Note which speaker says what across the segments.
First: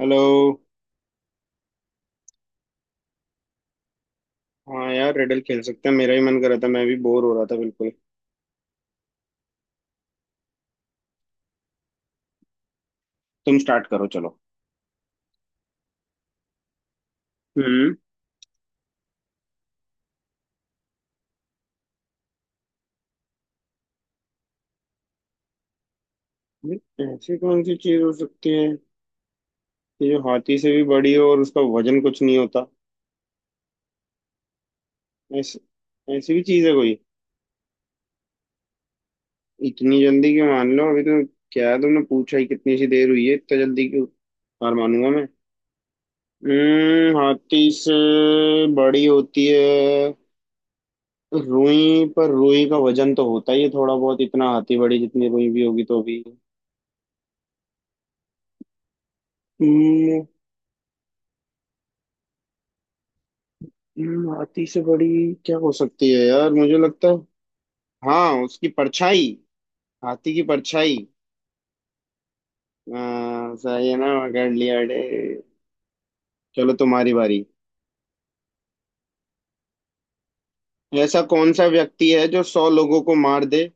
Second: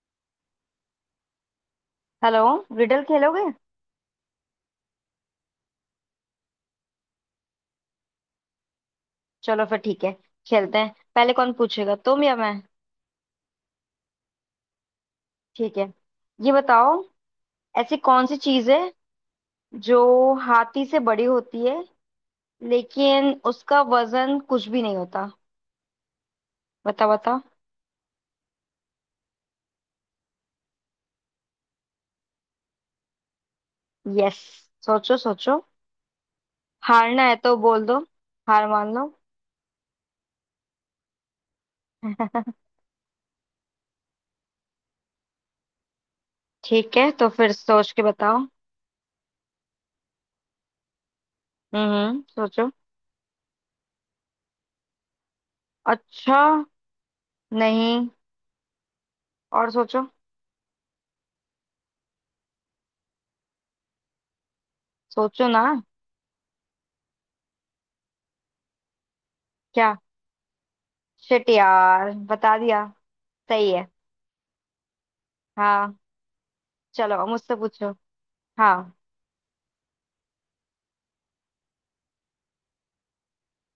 Speaker 1: Hello.
Speaker 2: Hello. Riddle खेलोगे?
Speaker 1: हाँ यार रेडल खेल सकते हैं, मेरा ही मन कर रहा था, मैं भी बोर हो रहा था बिल्कुल।
Speaker 2: चलो फिर ठीक है। खेलते हैं। पहले कौन पूछेगा, तुम या मैं?
Speaker 1: तुम स्टार्ट करो चलो।
Speaker 2: ठीक है, ये बताओ।
Speaker 1: हम्म।
Speaker 2: ऐसी कौन सी चीज है जो हाथी से बड़ी होती है लेकिन उसका वजन कुछ भी नहीं होता?
Speaker 1: ये
Speaker 2: बताओ
Speaker 1: ऐसी
Speaker 2: बताओ।
Speaker 1: कौन सी चीज हो सकती है कि जो हाथी से भी बड़ी हो और उसका वजन कुछ नहीं होता।
Speaker 2: यस। सोचो
Speaker 1: ऐसी
Speaker 2: सोचो।
Speaker 1: ऐसी भी चीज है कोई।
Speaker 2: हारना है तो बोल दो, हार मान लो।
Speaker 1: इतनी जल्दी क्यों मान लो, अभी तो क्या तुमने पूछा ही, कितनी सी देर हुई है, इतना जल्दी क्यों हार मानूंगा मैं।
Speaker 2: ठीक है,
Speaker 1: हम्म,
Speaker 2: तो फिर
Speaker 1: हाथी
Speaker 2: सोच
Speaker 1: से
Speaker 2: के बताओ।
Speaker 1: बड़ी होती है रुई, पर रुई
Speaker 2: सोचो।
Speaker 1: का वजन तो होता ही है थोड़ा बहुत। इतना हाथी बड़ी जितनी रुई भी होगी तो भी।
Speaker 2: अच्छा। नहीं। और सोचो।
Speaker 1: हम्म। हाथी से बड़ी
Speaker 2: सोचो
Speaker 1: क्या
Speaker 2: ना।
Speaker 1: हो सकती है यार, मुझे लगता है हाँ उसकी परछाई।
Speaker 2: क्या?
Speaker 1: हाथी की परछाई।
Speaker 2: शिट यार, बता दिया।
Speaker 1: हाँ,
Speaker 2: सही है।
Speaker 1: सही है ना, पकड़ लिया अरे।
Speaker 2: हाँ।
Speaker 1: चलो तुम्हारी
Speaker 2: चलो अब
Speaker 1: बारी।
Speaker 2: मुझसे पूछो। हाँ,
Speaker 1: ऐसा कौन सा व्यक्ति है जो सौ लोगों को मार दे,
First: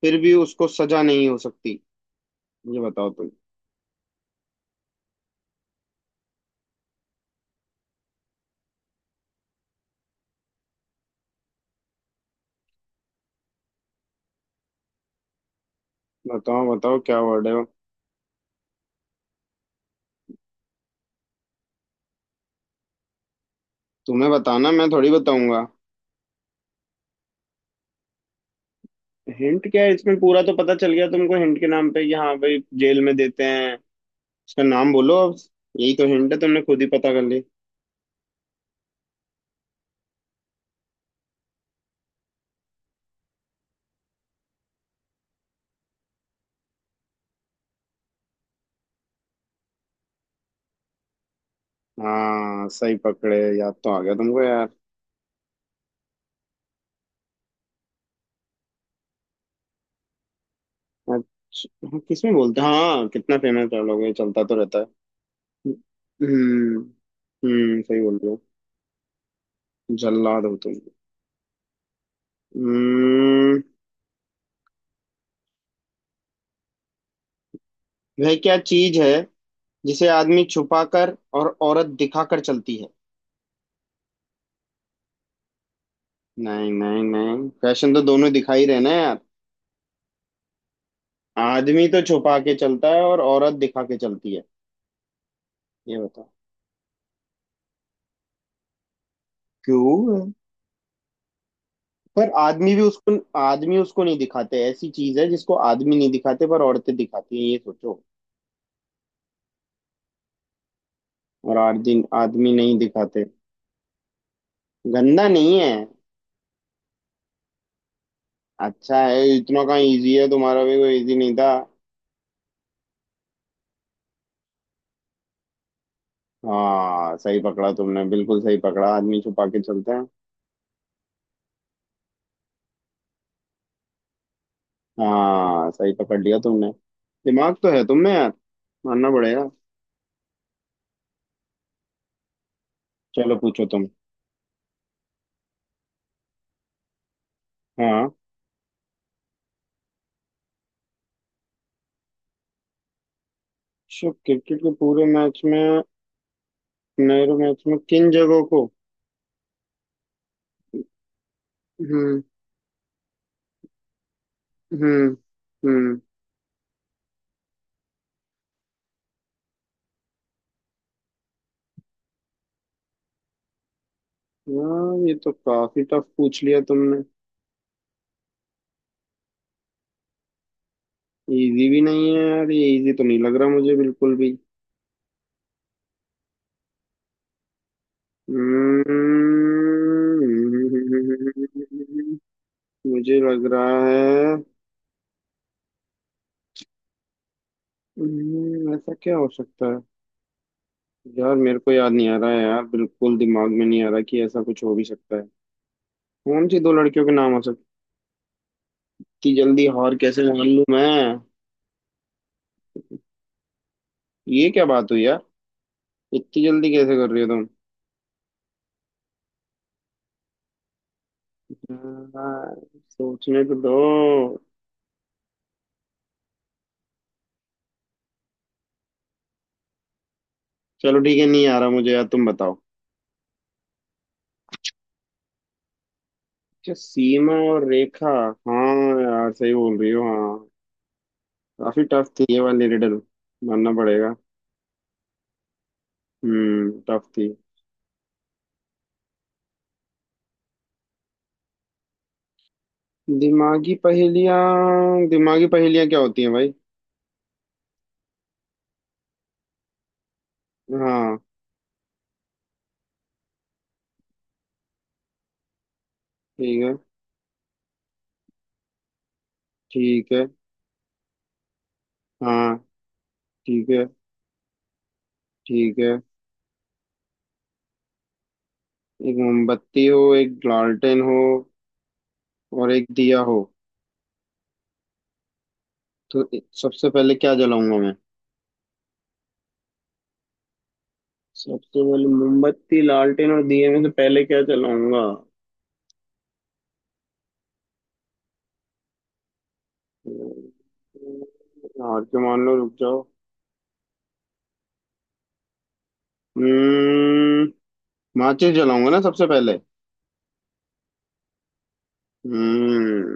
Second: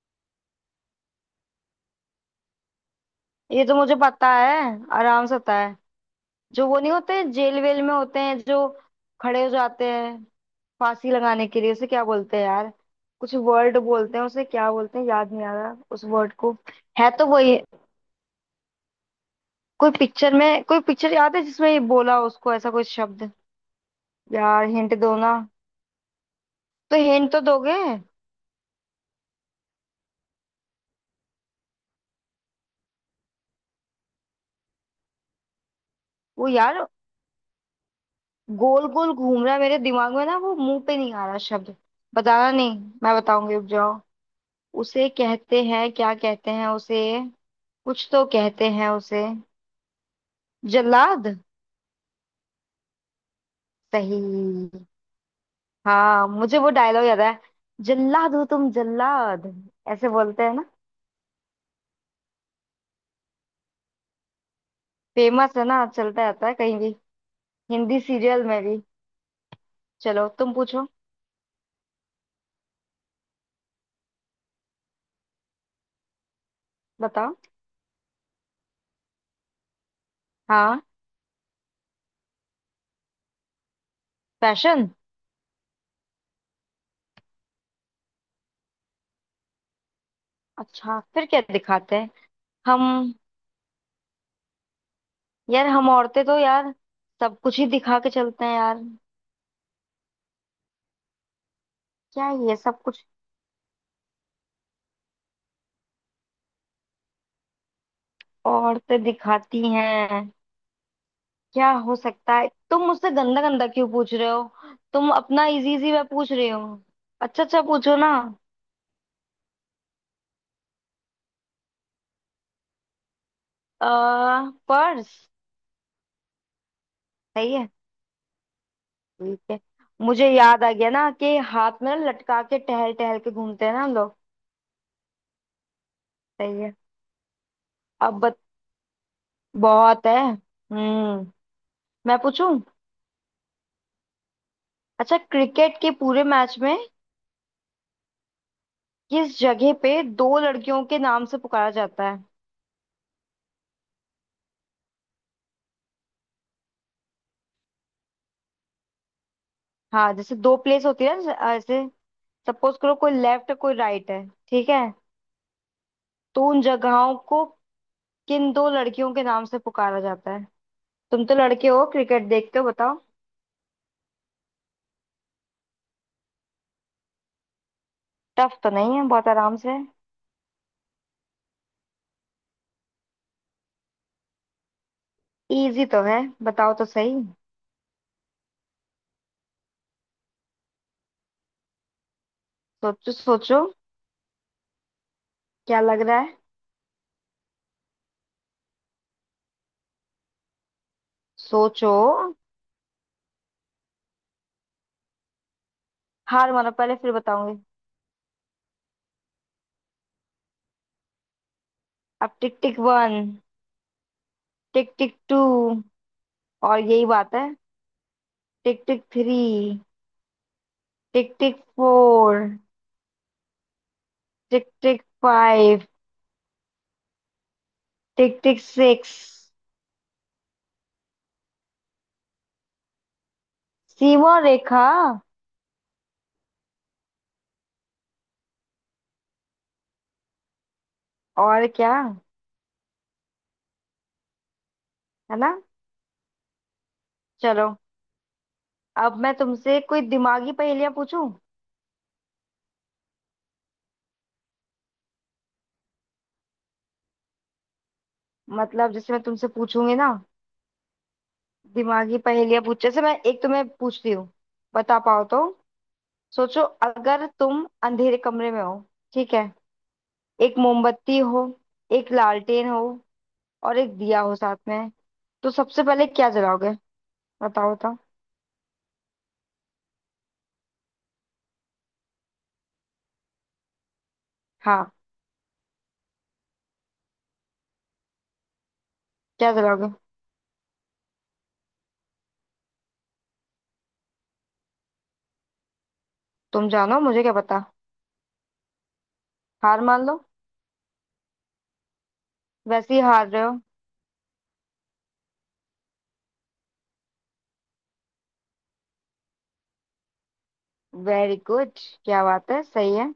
Speaker 1: फिर भी उसको सजा नहीं हो सकती। ये बताओ तुम।
Speaker 2: ये तो मुझे पता है, आराम से पता है। जो वो नहीं होते, जेल वेल में होते हैं जो खड़े हो जाते हैं फांसी लगाने के लिए, उसे क्या बोलते हैं यार? कुछ वर्ड बोलते हैं उसे, क्या बोलते हैं, याद नहीं आ रहा उस वर्ड को।
Speaker 1: बताओ बताओ
Speaker 2: है
Speaker 1: क्या
Speaker 2: तो
Speaker 1: वर्ड है
Speaker 2: वही।
Speaker 1: वो।
Speaker 2: कोई पिक्चर में, कोई पिक्चर याद है जिसमें ये बोला उसको, ऐसा कोई शब्द।
Speaker 1: तुम्हें
Speaker 2: यार
Speaker 1: बताना, मैं
Speaker 2: हिंट
Speaker 1: थोड़ी
Speaker 2: दो ना।
Speaker 1: बताऊंगा।
Speaker 2: तो हिंट तो दोगे।
Speaker 1: हिंट क्या है इसमें, पूरा तो पता चल गया तुमको हिंट के नाम पे, कि हाँ भाई जेल में देते हैं। उसका नाम बोलो अब। यही तो हिंट है,
Speaker 2: वो
Speaker 1: तुमने खुद
Speaker 2: यार
Speaker 1: ही पता कर ली।
Speaker 2: गोल गोल घूम रहा है मेरे दिमाग में ना, वो मुंह पे नहीं आ रहा शब्द। बताना नहीं, मैं बताऊंगी, रुक जाओ। उसे कहते हैं, क्या कहते हैं उसे, कुछ तो कहते हैं उसे। जल्लाद।
Speaker 1: हाँ सही पकड़े, याद तो आ गया तुमको यार।
Speaker 2: सही। हाँ, मुझे वो डायलॉग याद है। जल्लाद हो तुम, जल्लाद। ऐसे बोलते हैं ना।
Speaker 1: अच्छा, हाँ, किसमें बोलते हैं, हाँ कितना फेमस डायलॉग है, चलता तो रहता है।
Speaker 2: फेमस है ना, चलता रहता है कहीं
Speaker 1: हम्म।
Speaker 2: भी।
Speaker 1: हम्म,
Speaker 2: हिंदी
Speaker 1: सही बोल रहे हो।
Speaker 2: सीरियल में भी। चलो
Speaker 1: जल्लाद
Speaker 2: तुम
Speaker 1: हो तुम।
Speaker 2: पूछो।
Speaker 1: हम्म।
Speaker 2: बताओ।
Speaker 1: वह क्या चीज है जिसे आदमी छुपा
Speaker 2: हाँ।
Speaker 1: कर और औरत दिखा कर चलती है।
Speaker 2: फैशन।
Speaker 1: नहीं नहीं नहीं, फैशन तो दोनों दिखा ही रहे ना यार।
Speaker 2: अच्छा, फिर क्या
Speaker 1: आदमी
Speaker 2: दिखाते
Speaker 1: तो
Speaker 2: हैं?
Speaker 1: छुपा के चलता है
Speaker 2: हम।
Speaker 1: और औरत दिखा के चलती है।
Speaker 2: यार हम
Speaker 1: ये
Speaker 2: औरतें
Speaker 1: बताओ।
Speaker 2: तो यार सब कुछ ही दिखा के चलते हैं यार।
Speaker 1: क्यों,
Speaker 2: क्या,
Speaker 1: पर
Speaker 2: ये
Speaker 1: आदमी भी
Speaker 2: सब कुछ?
Speaker 1: उसको, आदमी उसको नहीं दिखाते, ऐसी चीज है जिसको आदमी नहीं दिखाते पर औरतें दिखाती हैं, ये सोचो।
Speaker 2: औरतें दिखाती हैं।
Speaker 1: और
Speaker 2: क्या हो
Speaker 1: आदमी
Speaker 2: सकता है?
Speaker 1: आदमी नहीं
Speaker 2: तुम मुझसे
Speaker 1: दिखाते।
Speaker 2: गंदा गंदा क्यों पूछ रहे हो? तुम
Speaker 1: गंदा
Speaker 2: अपना
Speaker 1: नहीं है।
Speaker 2: इजी इजी मैं पूछ रही हूँ। अच्छा अच्छा, पूछो ना।
Speaker 1: अच्छा है, इतना कहाँ इजी है, तुम्हारा भी कोई इजी नहीं था।
Speaker 2: आ, पर्स।
Speaker 1: हाँ सही
Speaker 2: सही है।
Speaker 1: पकड़ा तुमने, बिल्कुल सही पकड़ा, आदमी
Speaker 2: ठीक
Speaker 1: छुपा
Speaker 2: है,
Speaker 1: के चलते हैं।
Speaker 2: मुझे याद आ गया ना कि हाथ में ना लटका के टहल टहल के घूमते हैं ना हम लोग।
Speaker 1: हाँ सही पकड़ लिया
Speaker 2: सही
Speaker 1: तुमने।
Speaker 2: है।
Speaker 1: दिमाग तो है तुम में
Speaker 2: अब
Speaker 1: यार,
Speaker 2: बत,
Speaker 1: मानना पड़ेगा।
Speaker 2: बहुत है। हम्म मैं पूछूं।
Speaker 1: चलो पूछो तुम।
Speaker 2: अच्छा, क्रिकेट के पूरे मैच में
Speaker 1: हाँ।
Speaker 2: किस जगह पे दो लड़कियों के नाम से पुकारा जाता है?
Speaker 1: शो क्रिकेट के पूरे मैच में, नेहरू मैच में किन जगहों को।
Speaker 2: हाँ जैसे दो प्लेस होती है ना, जैसे
Speaker 1: हम्म।
Speaker 2: सपोज करो, कोई लेफ्ट कोई राइट है, ठीक है,
Speaker 1: हम्म। हम्म।
Speaker 2: तो उन जगहों को किन दो लड़कियों के नाम से पुकारा जाता है? तुम तो लड़के हो, क्रिकेट देखते हो, बताओ।
Speaker 1: हाँ ये तो काफी टफ पूछ लिया तुमने।
Speaker 2: टफ तो नहीं है, बहुत आराम से।
Speaker 1: इजी भी नहीं है यार ये, इजी तो नहीं लग रहा मुझे बिल्कुल भी।
Speaker 2: इजी तो है, बताओ तो सही।
Speaker 1: हम्म,
Speaker 2: सोचो
Speaker 1: मुझे लग
Speaker 2: सोचो।
Speaker 1: रहा है।
Speaker 2: क्या लग रहा है?
Speaker 1: ऐसा क्या हो सकता है यार, मेरे को याद
Speaker 2: सोचो।
Speaker 1: नहीं आ रहा है यार, बिल्कुल दिमाग में नहीं आ रहा कि ऐसा कुछ हो भी सकता है। कौन
Speaker 2: हार
Speaker 1: सी
Speaker 2: मानो
Speaker 1: दो
Speaker 2: पहले,
Speaker 1: लड़कियों के
Speaker 2: फिर
Speaker 1: नाम हो
Speaker 2: बताऊंगी।
Speaker 1: सकते। इतनी जल्दी हार कैसे मान लूं मैं।
Speaker 2: अब टिक टिक वन,
Speaker 1: ये क्या बात
Speaker 2: टिक
Speaker 1: हुई
Speaker 2: टिक
Speaker 1: यार।
Speaker 2: टू,
Speaker 1: इतनी जल्दी
Speaker 2: और
Speaker 1: कैसे
Speaker 2: यही
Speaker 1: कर रही हो
Speaker 2: बात
Speaker 1: तुम।
Speaker 2: है, tick tick three, tick tick four,
Speaker 1: हाँ, सोचने तो दो।
Speaker 2: Tick tick five, tick tick six.
Speaker 1: चलो ठीक है, नहीं आ रहा मुझे यार, तुम बताओ।
Speaker 2: सीमा रेखा।
Speaker 1: अच्छा, सीमा और रेखा। हाँ, यार सही बोल रही हो हाँ।
Speaker 2: और
Speaker 1: काफी
Speaker 2: क्या,
Speaker 1: टफ थी ये वाली रिडल, मानना पड़ेगा।
Speaker 2: है ना।
Speaker 1: टफ थी।
Speaker 2: चलो, अब मैं तुमसे कोई दिमागी पहेलियां पूछूं।
Speaker 1: दिमागी पहेलियाँ, दिमागी पहेलियाँ क्या होती हैं भाई।
Speaker 2: मतलब जैसे मैं तुमसे पूछूंगी ना
Speaker 1: हाँ
Speaker 2: दिमागी पहेलियां, पूछ जैसे, मैं एक तुम्हें पूछती हूँ, बता पाओ तो।
Speaker 1: ठीक
Speaker 2: सोचो,
Speaker 1: है
Speaker 2: अगर तुम अंधेरे कमरे में हो, ठीक है,
Speaker 1: ठीक है।
Speaker 2: एक मोमबत्ती हो, एक
Speaker 1: हाँ
Speaker 2: लालटेन हो,
Speaker 1: ठीक
Speaker 2: और
Speaker 1: है
Speaker 2: एक दिया हो साथ में, तो
Speaker 1: ठीक
Speaker 2: सबसे
Speaker 1: है।
Speaker 2: पहले क्या जलाओगे? बताओ बताओ।
Speaker 1: एक मोमबत्ती हो, एक लालटेन हो, और एक दिया हो।
Speaker 2: हाँ,
Speaker 1: तो सबसे पहले क्या जलाऊंगा मैं।
Speaker 2: क्या जलाओगे?
Speaker 1: सबसे पहले मोमबत्ती, लालटेन और दिए में से पहले क्या जलाऊंगा।
Speaker 2: तुम जानो, मुझे क्या पता। हार मान लो,
Speaker 1: हार के मान लो, रुक
Speaker 2: वैसे ही
Speaker 1: जाओ।
Speaker 2: हार रहे हो।
Speaker 1: हम्म। माचिस जलाऊंगा ना सबसे पहले।
Speaker 2: Very good. क्या बात है, सही है।
Speaker 1: हम्म।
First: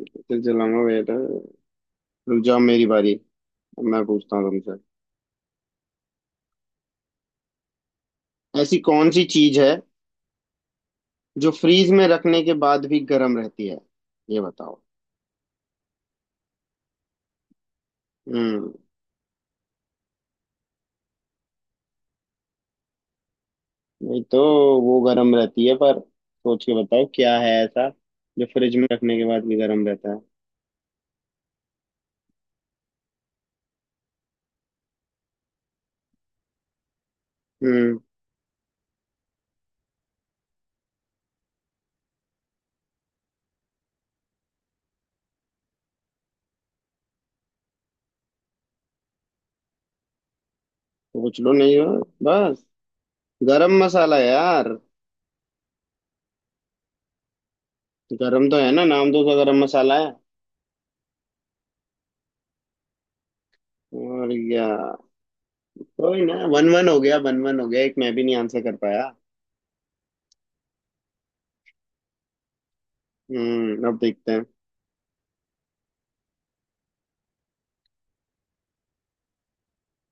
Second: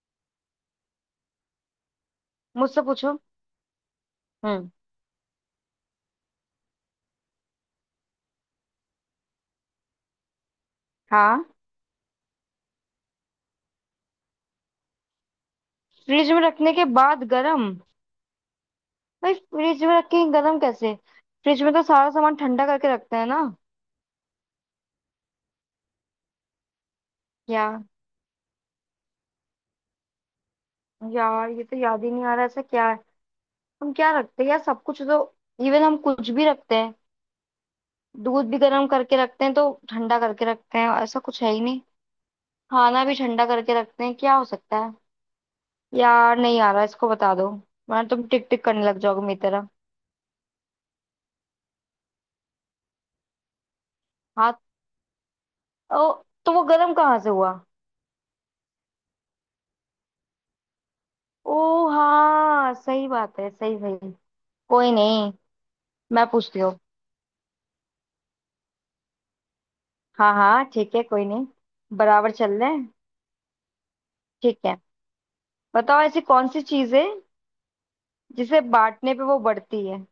Speaker 1: माचिस जलाऊंगा बेटा। रुक जाओ
Speaker 2: मुझसे
Speaker 1: मेरी बारी।
Speaker 2: पूछो।
Speaker 1: अब मैं पूछता हूँ
Speaker 2: हम्म
Speaker 1: तुमसे। ऐसी कौन सी चीज है
Speaker 2: हाँ।
Speaker 1: जो फ्रीज में रखने के बाद भी गर्म रहती है, ये बताओ।
Speaker 2: फ्रिज में रखने के बाद गरम?
Speaker 1: हम्म।
Speaker 2: भाई फ्रिज में रख के गरम कैसे? फ्रिज में तो सारा सामान ठंडा करके रखते हैं ना।
Speaker 1: नहीं तो, वो गर्म रहती है, पर सोच के बताओ क्या है
Speaker 2: क्या?
Speaker 1: ऐसा जो फ्रिज में रखने के बाद भी गर्म रहता है।
Speaker 2: यार ये तो याद ही नहीं आ रहा, ऐसा क्या है? हम क्या रखते हैं यार, सब कुछ तो। इवन हम कुछ भी रखते हैं।
Speaker 1: हम्म,
Speaker 2: दूध भी गर्म करके रखते हैं तो ठंडा करके रखते हैं, ऐसा कुछ है ही नहीं। खाना भी ठंडा करके रखते हैं। क्या हो सकता है? यार नहीं आ रहा, इसको बता दो, वरना तुम टिक टिक करने लग जाओगे मेरी तरह।
Speaker 1: सोच लो नहीं हो, बस। गरम मसाला
Speaker 2: हाथ।
Speaker 1: यार।
Speaker 2: ओ। तो वो गर्म कहाँ से हुआ?
Speaker 1: गरम तो है ना, नाम तो उसका गरम मसाला है।
Speaker 2: ओ हाँ, सही बात है, सही सही।
Speaker 1: और या
Speaker 2: कोई नहीं,
Speaker 1: कोई
Speaker 2: मैं
Speaker 1: ना,
Speaker 2: पूछती
Speaker 1: वन
Speaker 2: हूँ।
Speaker 1: वन हो गया, वन वन हो गया, एक मैं भी नहीं आंसर कर पाया।
Speaker 2: हाँ हाँ ठीक है, कोई नहीं, बराबर चल रहे हैं।
Speaker 1: अब देखते हैं।
Speaker 2: ठीक है, बताओ। ऐसी कौन सी चीज है जिसे बांटने पे वो बढ़ती है?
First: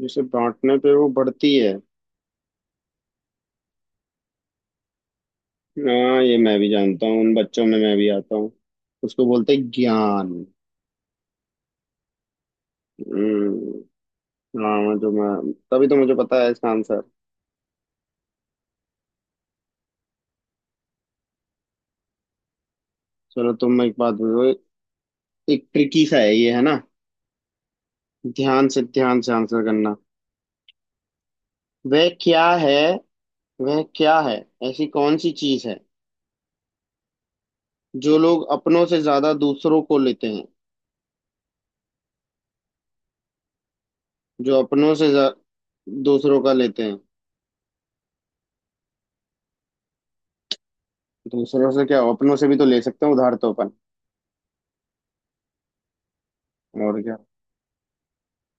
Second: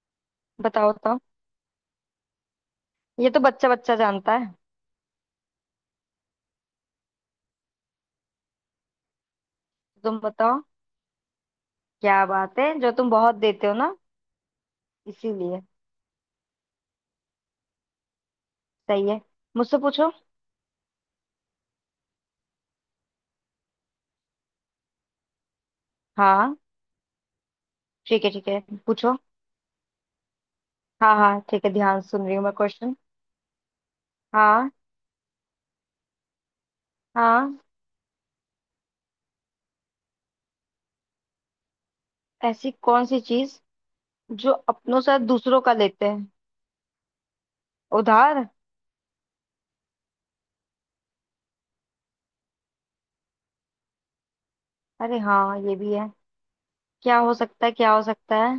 Speaker 1: जिसे बांटने
Speaker 2: बताओ
Speaker 1: पे वो
Speaker 2: तो,
Speaker 1: बढ़ती है।
Speaker 2: ये तो बच्चा बच्चा जानता है।
Speaker 1: हाँ ये मैं भी जानता हूँ, उन बच्चों में मैं भी आता हूँ। उसको बोलते हैं
Speaker 2: तुम
Speaker 1: ज्ञान।
Speaker 2: बताओ। क्या बात है, जो तुम बहुत देते हो ना।
Speaker 1: हम्म। हाँ, जो मैं
Speaker 2: इसीलिए।
Speaker 1: तभी तो मुझे पता है इसका आंसर।
Speaker 2: सही है। मुझसे पूछो।
Speaker 1: चलो तुम एक बात बोलो, एक ट्रिकी सा है ये,
Speaker 2: हाँ,
Speaker 1: है ना।
Speaker 2: ठीक है ठीक है।
Speaker 1: ध्यान से
Speaker 2: पूछो।
Speaker 1: ध्यान से आंसर करना।
Speaker 2: हाँ हाँ ठीक है, ध्यान
Speaker 1: वह
Speaker 2: सुन रही
Speaker 1: क्या
Speaker 2: हूँ मैं
Speaker 1: है
Speaker 2: क्वेश्चन।
Speaker 1: वह क्या है
Speaker 2: हाँ।
Speaker 1: ऐसी कौन सी चीज है
Speaker 2: हाँ।
Speaker 1: जो लोग अपनों से ज्यादा दूसरों को लेते हैं।
Speaker 2: ऐसी कौन सी चीज जो
Speaker 1: जो अपनों
Speaker 2: अपनों
Speaker 1: से
Speaker 2: से दूसरों का लेते हैं?
Speaker 1: दूसरों का लेते हैं।
Speaker 2: उधार।
Speaker 1: दूसरों से क्या, अपनों से भी तो ले सकते हैं उधार तो अपन।
Speaker 2: अरे हाँ, ये भी है।
Speaker 1: और क्या।
Speaker 2: क्या हो सकता है, क्या हो सकता है?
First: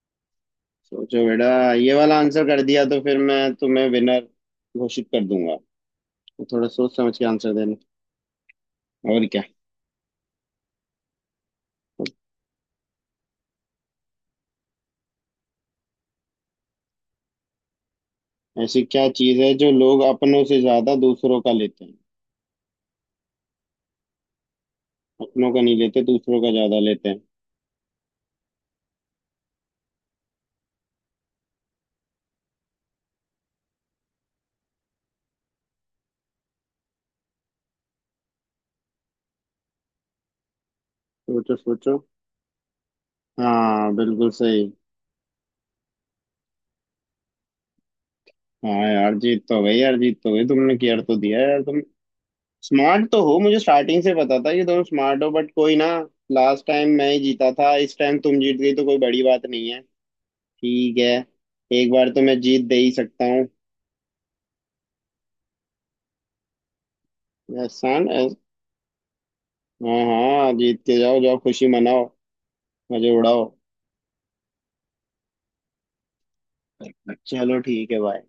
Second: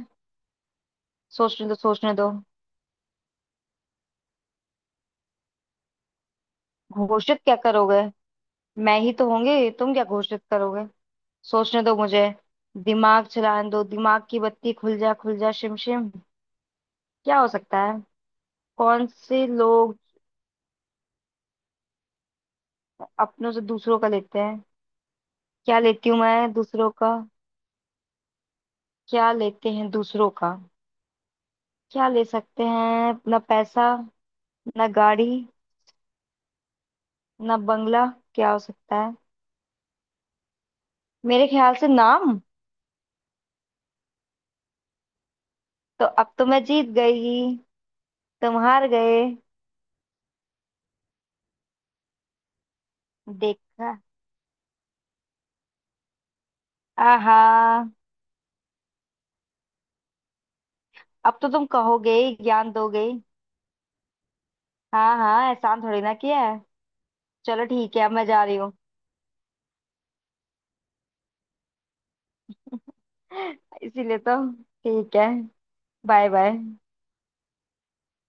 Speaker 1: सोचो बेटा।
Speaker 2: सोचने दो
Speaker 1: ये
Speaker 2: सोचने
Speaker 1: वाला
Speaker 2: दो।
Speaker 1: आंसर कर दिया तो फिर मैं तुम्हें विनर घोषित कर दूंगा, तो थोड़ा सोच समझ के
Speaker 2: घोषित
Speaker 1: आंसर
Speaker 2: क्या
Speaker 1: देना।
Speaker 2: करोगे? मैं ही
Speaker 1: और
Speaker 2: तो
Speaker 1: क्या।
Speaker 2: होंगी, तुम क्या घोषित करोगे? सोचने दो मुझे, दिमाग चलाने दो, दिमाग की बत्ती खुल जा शिम शिम। क्या हो सकता है?
Speaker 1: ऐसी
Speaker 2: कौन
Speaker 1: क्या चीज
Speaker 2: से
Speaker 1: है जो
Speaker 2: लोग
Speaker 1: लोग अपनों से ज्यादा दूसरों का लेते हैं।
Speaker 2: अपनों से दूसरों का लेते हैं?
Speaker 1: अपनों का नहीं
Speaker 2: क्या
Speaker 1: लेते,
Speaker 2: लेती हूँ
Speaker 1: दूसरों का
Speaker 2: मैं
Speaker 1: ज्यादा
Speaker 2: दूसरों
Speaker 1: लेते
Speaker 2: का?
Speaker 1: हैं।
Speaker 2: क्या लेते हैं दूसरों का? क्या ले सकते हैं, ना पैसा, ना गाड़ी, ना बंगला, क्या हो सकता है? मेरे
Speaker 1: सोचो
Speaker 2: ख्याल से
Speaker 1: सोचो।
Speaker 2: नाम।
Speaker 1: हाँ बिल्कुल सही।
Speaker 2: तो अब तो मैं जीत गई, तुम हार
Speaker 1: हाँ यार
Speaker 2: गए।
Speaker 1: जीत तो गई यार, जीत तो गई, तुमने किया तो दिया यार तुमने। स्मार्ट तो हो, मुझे स्टार्टिंग
Speaker 2: देखा।
Speaker 1: से पता था कि दोनों स्मार्ट हो, बट कोई ना। लास्ट टाइम मैं ही जीता था, इस
Speaker 2: आहा।
Speaker 1: टाइम तुम जीत गई तो कोई बड़ी बात नहीं है। ठीक है।
Speaker 2: अब तो तुम
Speaker 1: एक बार
Speaker 2: कहोगे
Speaker 1: तो
Speaker 2: ही,
Speaker 1: मैं जीत
Speaker 2: ज्ञान
Speaker 1: दे ही
Speaker 2: दोगे ही।
Speaker 1: सकता हूँ।
Speaker 2: हाँ हाँ, एहसान थोड़ी ना किया है। चलो ठीक है,
Speaker 1: एहसान
Speaker 2: अब मैं
Speaker 1: एह-
Speaker 2: जा रही हूँ।
Speaker 1: हाँ हाँ जीत के जाओ, जाओ खुशी मनाओ, मजे उड़ाओ।
Speaker 2: इसीलिए तो, ठीक है, बाय बाय।
Speaker 1: चलो ठीक है भाई।